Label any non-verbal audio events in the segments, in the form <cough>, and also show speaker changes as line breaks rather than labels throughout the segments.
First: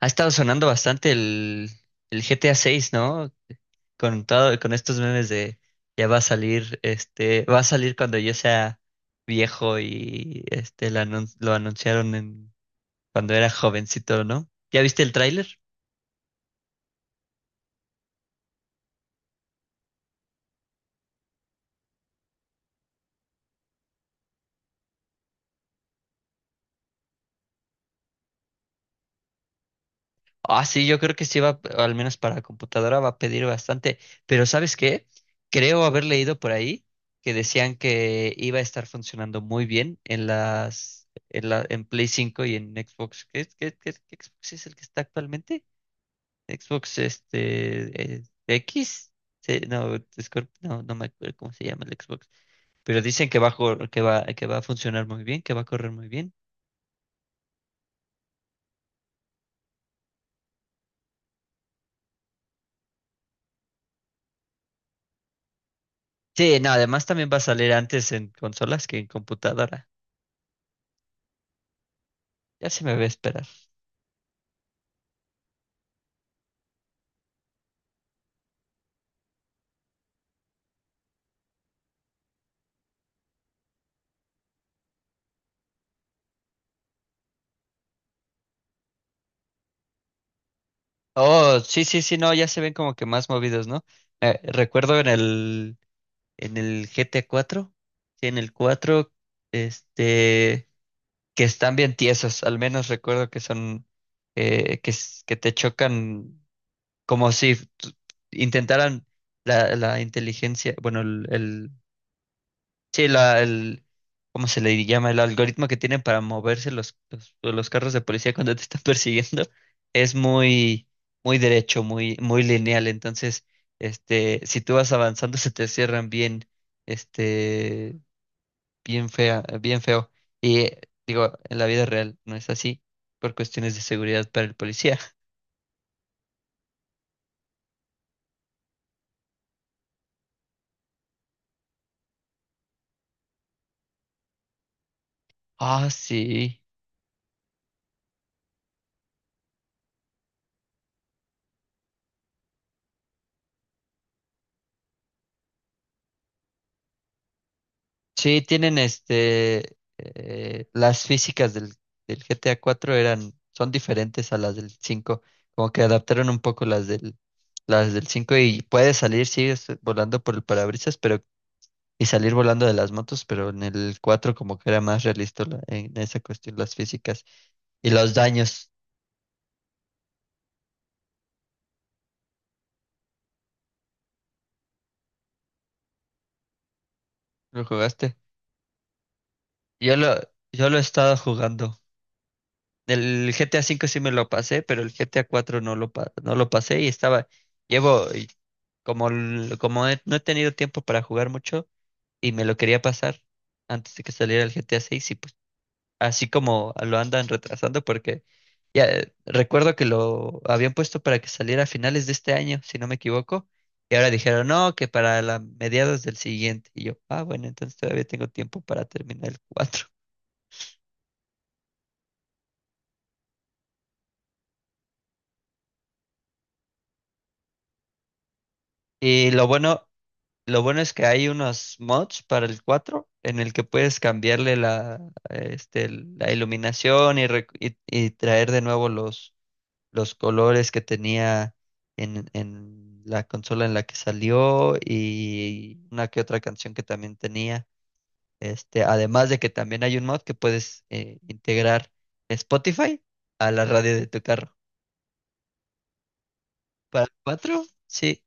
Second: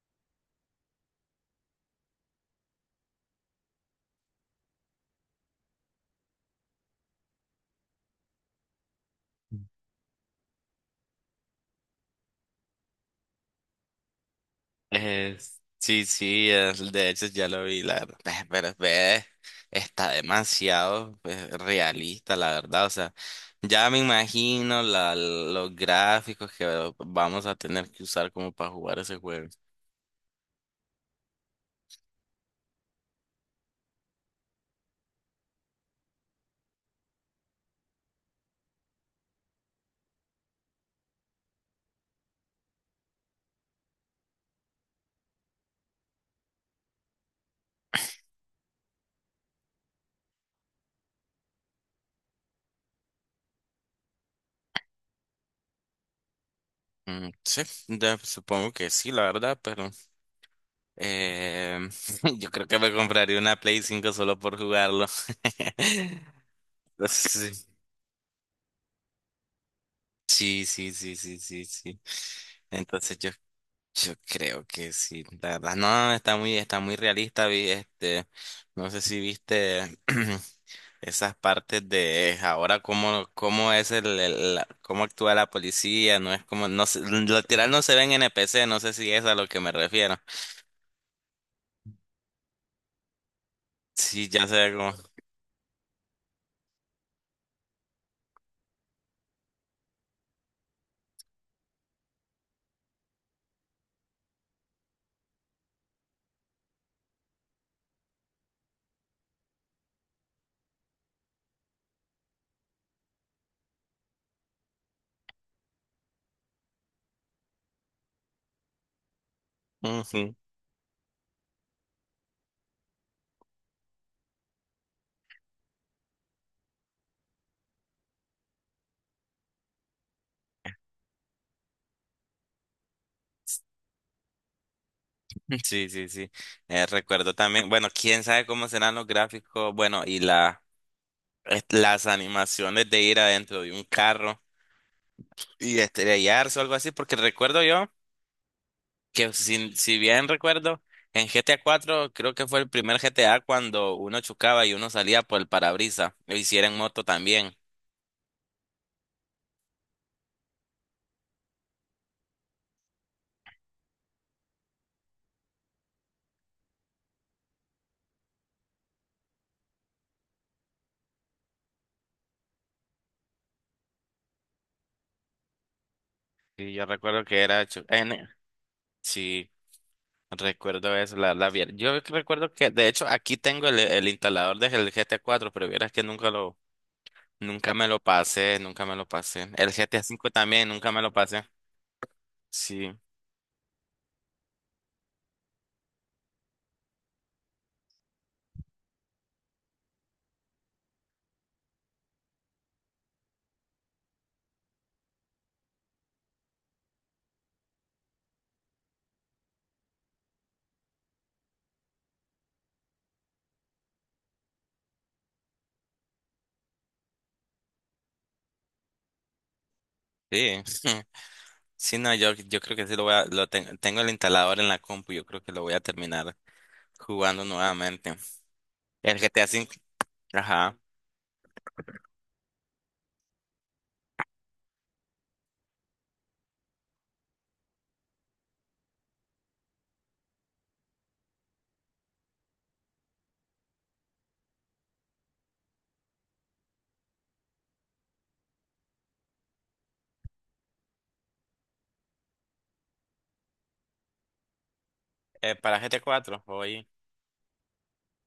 Ha estado sonando bastante el GTA 6, ¿no? Con todo, con estos memes de ya va a salir, va a salir cuando yo sea viejo y lo anunciaron en, cuando era jovencito, ¿no? ¿Ya viste el
Eh,
tráiler?
sí, sí, de hecho ya lo vi, la <laughs> verdad. Pero ve, está demasiado pues realista, la verdad. O sea, ya me imagino la, los gráficos que vamos a tener que usar como para jugar ese juego.
Ah, sí, yo creo que sí va, al menos para computadora va a pedir bastante, pero ¿sabes qué? Creo haber leído por ahí que decían que iba a estar funcionando muy bien en Play cinco y en Xbox. ¿Qué Xbox es el que está actualmente? Xbox X. Sí, no, no me acuerdo cómo se llama el Xbox, pero dicen que va a funcionar muy bien, que va a correr muy bien.
Mm, sí, supongo que sí, la verdad, pero eh, <laughs> yo creo que me compraría una Play 5 solo por jugarlo. <laughs>
Sí, no, además también va a
Entonces,
salir antes en consolas que en computadora.
sí, sí, sí, sí, sí, sí.
Ya se me ve
Entonces yo
esperar.
Yo creo que sí. La verdad, no, no, está muy realista. Vi, este, no sé si viste <clears throat> esas partes de ahora cómo, cómo es el- la- cómo actúa la policía. No es como, no, literal no se ven NPC. No sé si es a lo que me refiero.
Oh, sí, sí, sí, no, ya se ven como que más movidos, ¿no?
Sí, ya se ve como.
Recuerdo en el, GT cuatro sí, en el cuatro, este, que están bien tiesos, al menos recuerdo que son, que te chocan como si intentaran la, inteligencia, bueno, el, sí, la, el, ¿cómo se le llama? El algoritmo que tienen para moverse los carros de policía cuando te están <laughs> persiguiendo es
Ujú.
muy, muy derecho, muy, muy lineal. Entonces, si tú vas avanzando, se te cierran bien, este, bien fea, bien feo. Y digo, en la vida real no es así por cuestiones de seguridad para el policía. <laughs>
Sí, sí, sí. Recuerdo también, bueno, quién sabe cómo serán los gráficos, bueno, y la, las animaciones de ir adentro de un carro y
Ah,
estrellarse
sí.
o algo así, porque recuerdo yo, que si bien recuerdo, en GTA 4 creo que fue el primer GTA cuando uno chocaba y uno salía por el parabrisas, lo hicieron en moto también.
Sí, tienen las físicas del GTA cuatro eran, son diferentes a las del cinco, como que adaptaron un poco las del cinco y puedes salir, sí, volando por el parabrisas, pero, y salir volando de las motos, pero en el cuatro como que era más realista en esa cuestión,
Y
las
yo recuerdo
físicas
que era, chu-
y los
en,
daños.
sí, recuerdo eso, yo recuerdo que, de hecho, aquí tengo el instalador del GTA 4, pero vieras que nunca lo,
¿Lo
nunca me lo
jugaste?
pasé, nunca me lo pasé. El
Yo
GTA
lo,
5 también,
yo lo he
nunca me lo
estado
pasé.
jugando.
Sí,
El GTA V sí me lo pasé, pero el GTA 4 no lo pasé y estaba, llevo, y como, como no he tenido tiempo para jugar mucho y me lo quería pasar antes de que saliera el GTA 6 y pues así como lo andan retrasando porque ya recuerdo que lo habían puesto para que saliera a finales de este año, si no me equivoco, y ahora dijeron, no, que para la mediados del siguiente. Y yo, ah, bueno, entonces todavía tengo tiempo para terminar el cuatro.
sí. <laughs> Sí, no, yo creo que sí lo voy a, tengo el instalador en la compu, yo creo que lo voy a terminar jugando nuevamente. El G
Y
GTA
lo
cinco,
bueno Lo
Ajá.
bueno es que hay unos mods para el cuatro en el que puedes cambiarle la iluminación y, y traer de nuevo los, colores que tenía en la consola en la que salió y una que otra canción que también tenía. Además de que también hay un mod que puedes integrar Spotify a la radio de tu carro.
Para GTA 4 hoy.
Para el 4, sí.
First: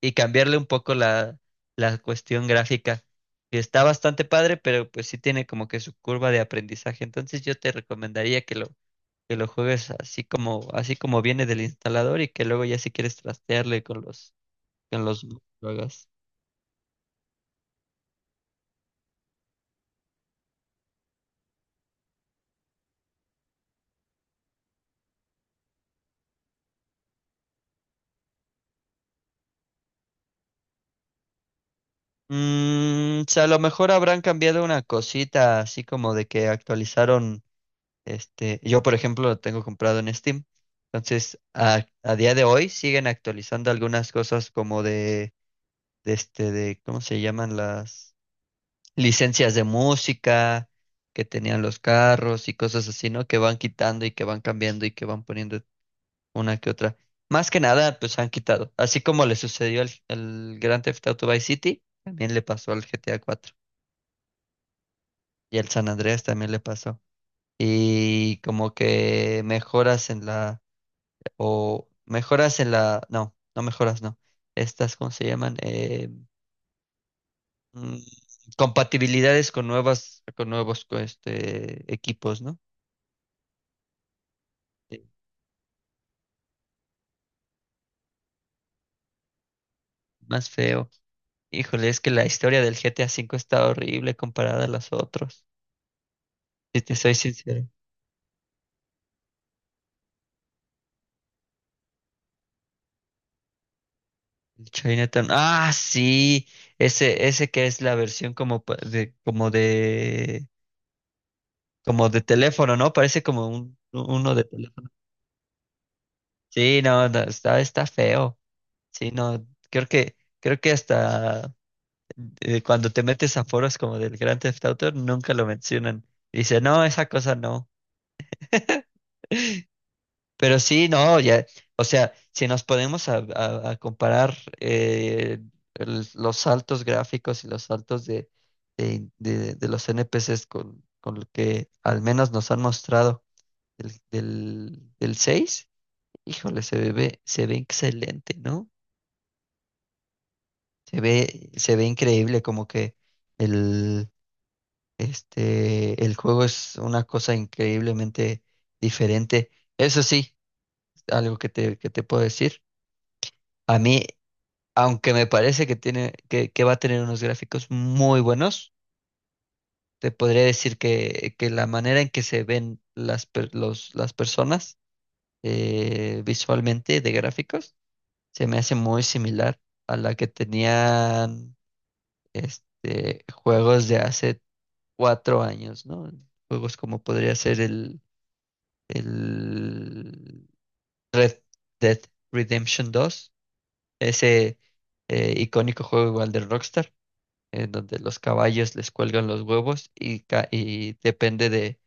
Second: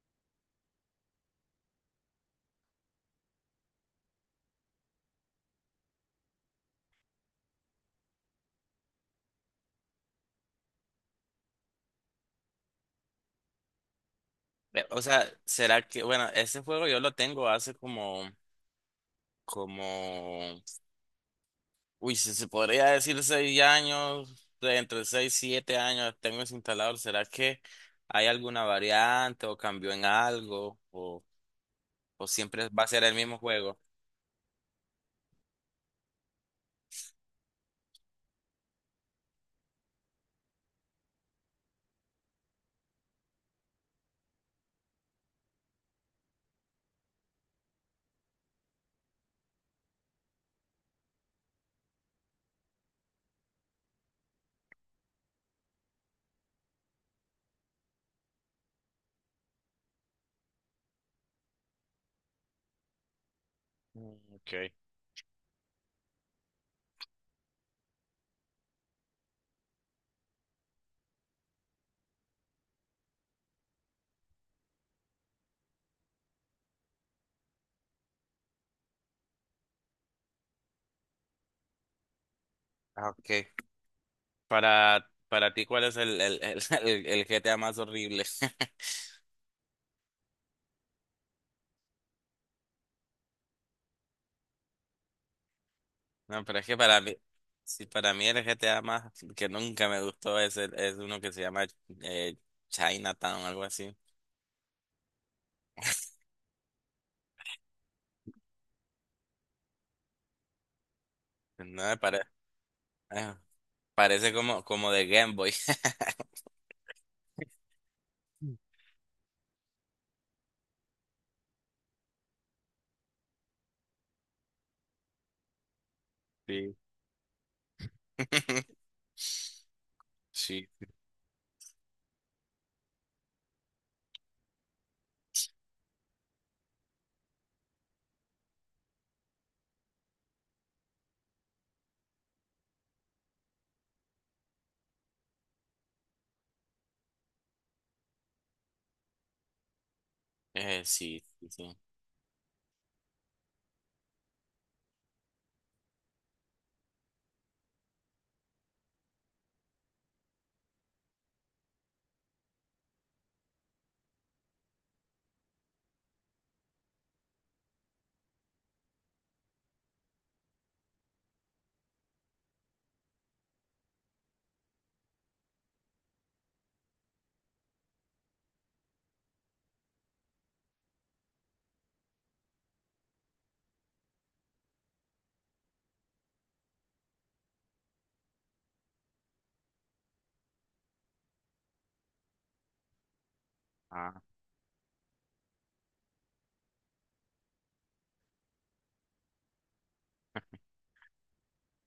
Y cambiarle un poco la, cuestión gráfica. Que está bastante padre, pero pues sí tiene como que su curva de aprendizaje. Entonces yo te recomendaría que lo, juegues así como viene del instalador y que luego ya si quieres trastearle con los,
O
con los
sea,
mods lo
será que,
hagas.
bueno, ese juego yo lo tengo hace como, como, uy, si se podría decir 6 años, de entre 6 y 7 años tengo ese instalador. ¿Será que hay alguna variante o cambió en algo? O siempre va a ser el
O
mismo
sea, a lo
juego?
mejor habrán cambiado una cosita, así como de que actualizaron, yo por ejemplo lo tengo comprado en Steam. Entonces, a día de hoy siguen actualizando algunas cosas como de de ¿cómo se llaman las licencias de música que tenían los carros y cosas así, ¿no? Que van quitando y que van cambiando y que van poniendo una que otra. Más que nada, pues han quitado. Así como le sucedió al Grand Theft Auto Vice City, también le pasó al GTA cuatro
Mm, okay.
y al San Andreas también le pasó. Y como que mejoras en la, o mejoras en la, no, no mejoras, no. Estas, ¿cómo se llaman? Mm, Compatibilidades con nuevas, con nuevos equipos, ¿no?
Ah, okay.
Sí,
Para ti, ¿cuál es <laughs> el GTA más horrible? <laughs>
más feo. Híjole, es que la historia del GTA V está horrible comparada a las otras.
No, pero es que
Si te
para mí,
soy sincero.
si para mí el GTA más que nunca me gustó es, es uno que se llama eh, Chinatown, algo así.
El Chinatown. Ah, sí. Ese que es la versión como de, como de,
No me
como de
parece.
teléfono, ¿no? Parece como un,
Parece
uno de
como,
teléfono.
como de Game Boy. <laughs>
Sí, no, no, está, feo. Sí, no, creo que hasta cuando te metes a foros como del Grand Theft Auto, nunca lo mencionan. Dice,
Sí.
no, esa cosa no. <laughs>
<laughs>
Pero
Sí,
sí, no, ya, o sea, si nos podemos a comparar, eh, los saltos gráficos y los saltos de los NPCs con, lo que al menos nos han mostrado del, seis. Híjole, se ve, excelente, ¿no? Se
sí, sí,
ve, se
sí.
ve increíble como que el el juego es una cosa increíblemente diferente. Eso sí, algo que te puedo decir. A mí, aunque me parece que tiene, que va a tener unos gráficos muy buenos, te podría decir que la manera en que se ven las personas, visualmente de gráficos, se me hace muy similar a la que tenían, juegos de hace cuatro años, ¿no? Juegos como podría ser el Red Dead Redemption 2,
Ah,
ese, icónico juego igual de Rockstar, en donde los caballos les cuelgan los huevos y, y depende de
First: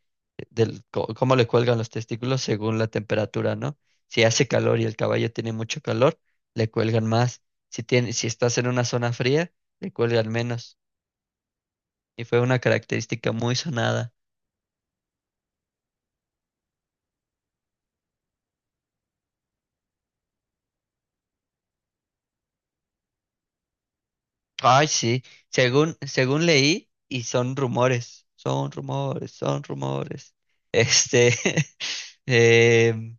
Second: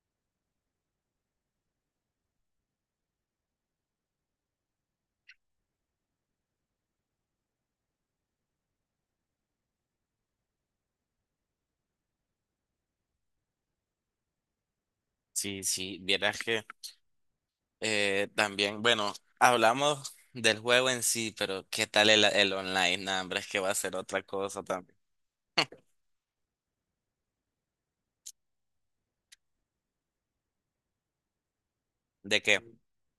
del co- cómo le cuelgan los testículos según la temperatura, ¿no? Si hace calor y el caballo tiene mucho calor, le cuelgan más. Si tiene, si estás en una zona fría, le cuelgan menos. Y fue una característica muy sonada.
sí, sí, vieras que también, bueno, hablamos del juego en sí, pero ¿qué tal el online? Nah, hombre, es que va a ser otra cosa
Ay,
también.
sí, según, leí, y son rumores, son rumores, son rumores. Este, <laughs>
¿De qué?
em,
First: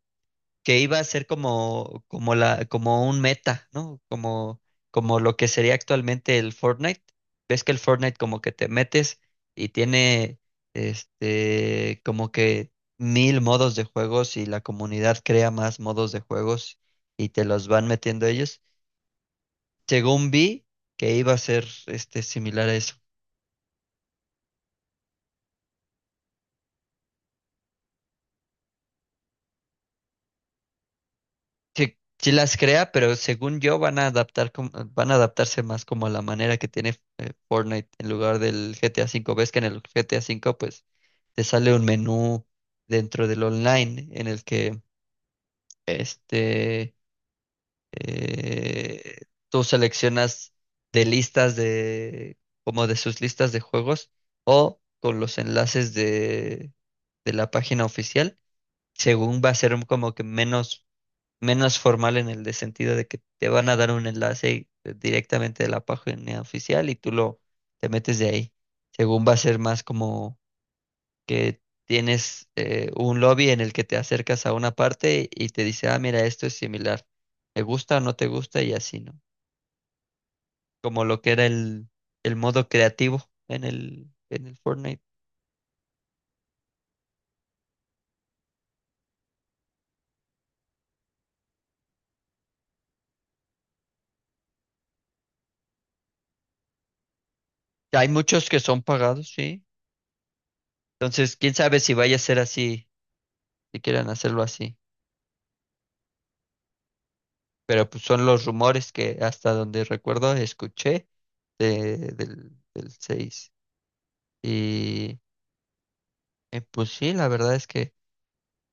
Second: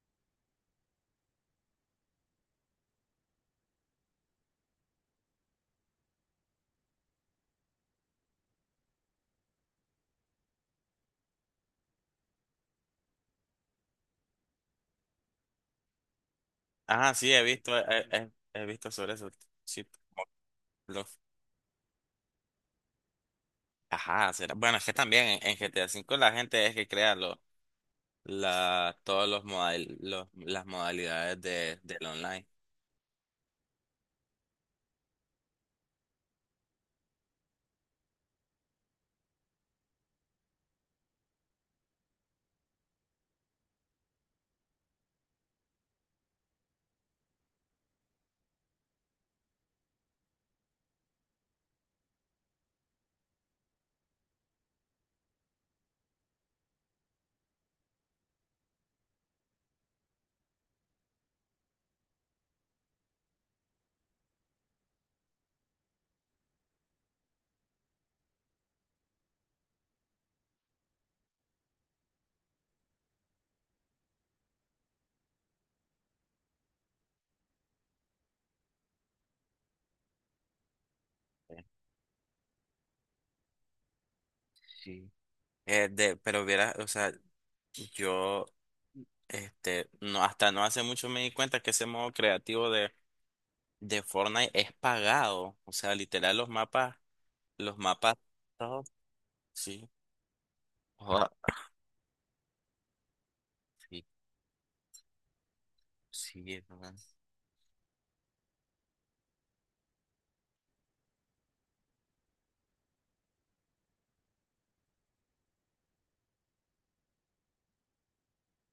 que iba a ser como la, como un meta, ¿no? Como lo que sería actualmente el Fortnite. Ves que el Fortnite como que te metes y tiene, como que mil modos de juegos y la comunidad crea más modos de juegos
Ah,
y
sí,
te los van metiendo ellos.
he visto sobre eso, sí.
Llegó un B que iba a ser similar a eso.
Ajá, será. Bueno, es que también en GTA V la gente es que crea lo, la, todos los modal, los, las modalidades de,
Sí,
del
sí
online.
las crea, pero según yo van a van a adaptarse más como a la manera que tiene, Fortnite, en lugar del GTA V. Ves que en el GTA V pues te sale un menú dentro del online en el que este eh, tú seleccionas de listas de, como de sus listas de juegos o con los enlaces de la página oficial. Según va a ser como que menos, menos formal en el de sentido de que te van a dar un enlace directamente de la página oficial y tú lo, te metes de ahí. Según va a ser más como que tienes, un lobby en el que te acercas a una parte y te dice, ah, mira, esto es similar. ¿Te gusta o no te gusta? Y así, ¿no? Como lo que era
Eh,
el modo creativo en el, Fortnite.
Sí. Pero hubiera, o sea, yo este, no, hasta no hace mucho me di cuenta que ese modo creativo de Fortnite es pagado. O sea, literal los
Hay
mapas,
muchos que son
todos,
pagados, sí.
sí. Joda,
Entonces, quién sabe si vaya a ser así, si
sí,
quieran hacerlo así.
sí, es verdad.
Pero pues, son los rumores que hasta donde recuerdo escuché del seis. Y pues sí, la verdad es que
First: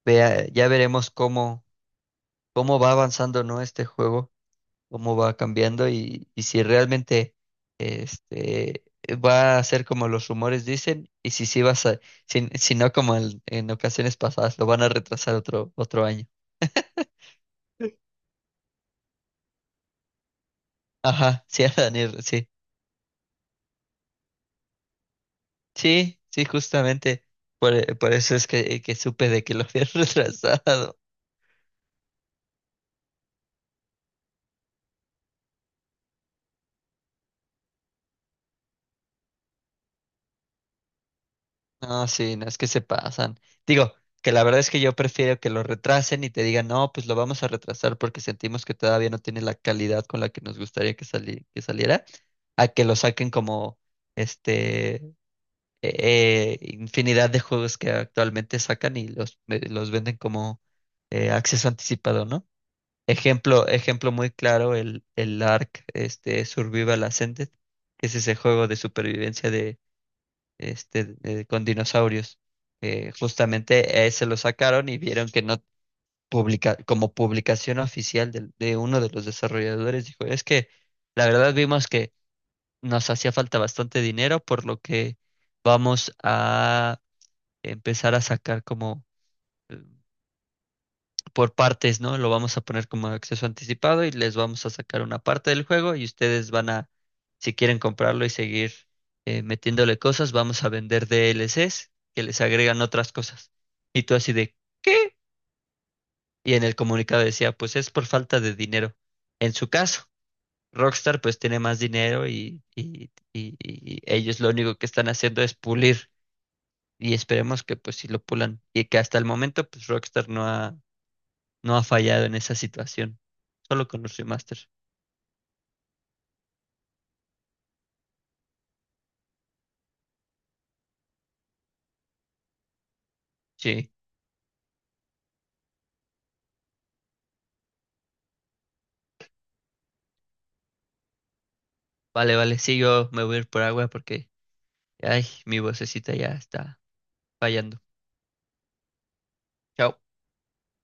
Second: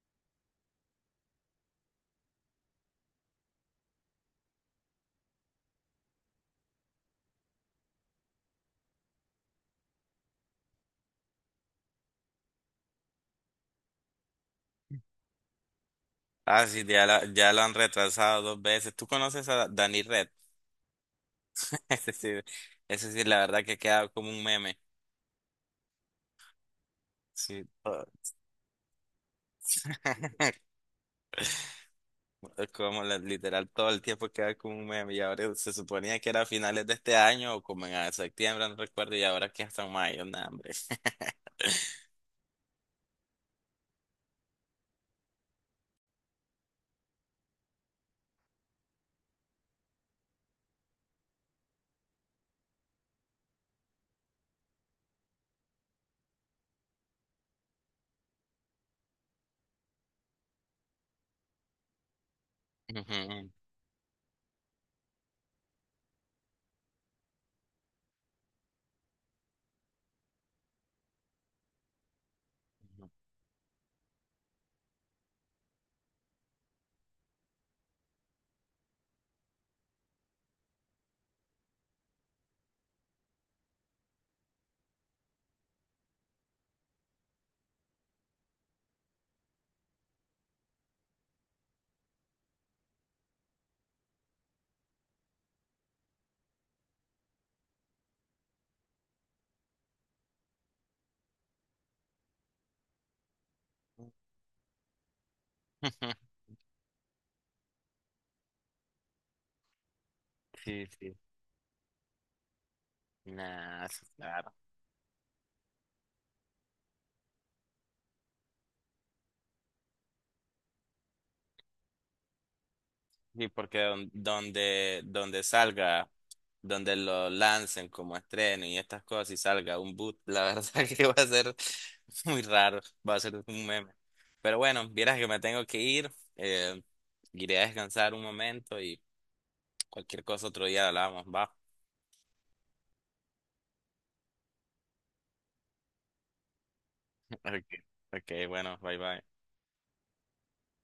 vea, ya veremos cómo, va avanzando, ¿no? Este juego, cómo va cambiando y si realmente, este, va a ser como los rumores dicen y si sí vas a ser, si no como en, ocasiones pasadas, lo van a retrasar otro año.
Ah, sí, ya, ya lo han retrasado 2 veces. ¿Tú conoces a Dani?
Ajá, sí, <laughs>
Ese
Daniel,
sí,
sí.
ese sí, la verdad que queda como un meme.
Sí, sí, justamente.
Sí,
Por,
todo.
por eso es que supe de que lo habían <laughs>
<laughs>
retrasado.
Como literal todo el tiempo queda como un meme. Y ahora se suponía que era a finales de este año o como en ah, septiembre, no recuerdo, y ahora que hasta mayo, no, hombre. <laughs>
No, sí, no es que se pasan. Digo, que la verdad es que yo prefiero que lo retrasen y te digan, no, pues lo vamos a retrasar porque sentimos que todavía no tiene la calidad con la que nos gustaría que que saliera, a que lo saquen como, este infinidad de juegos que actualmente sacan y los venden como, acceso anticipado, ¿no?
Ujú,
Ejemplo, ejemplo muy claro, el Ark, Survival Ascended, que es ese juego de supervivencia con dinosaurios.
ujú.
Justamente ese lo sacaron y vieron que no publica, como publicación oficial uno de los desarrolladores, dijo, es que la verdad vimos que nos hacía falta bastante dinero, por lo que vamos a empezar a sacar como, eh, por partes, ¿no? Lo vamos a poner como acceso anticipado y les vamos a sacar una parte del juego y ustedes van a, si quieren comprarlo y seguir, metiéndole cosas, vamos a vender DLCs que les agregan otras cosas. Y tú así de, ¿qué?
<laughs>
Y en el comunicado decía, pues es por falta de dinero. En su caso,
Sí, sí.
Rockstar pues tiene más dinero y, y, y-
Nah,
y
sí,
ellos lo
claro.
único que están haciendo es pulir. Y esperemos que pues si lo pulan y que hasta el momento pues Rockstar no ha fallado en esa situación.
Sí, porque
Solo con los remasters.
donde, donde salga, donde lo lancen como estreno y estas cosas y salga un boot, la verdad <laughs> que va a ser muy raro, va a ser un
Sí.
meme. Pero bueno, vieras que me tengo que ir, iré a descansar un momento y cualquier cosa otro día hablamos, va.
Vale, vale. Sí, yo me voy a ir por agua porque, ay, mi vocecita ya está
<laughs> Ok,
fallando.
ok, bueno, bye bye.
Chao.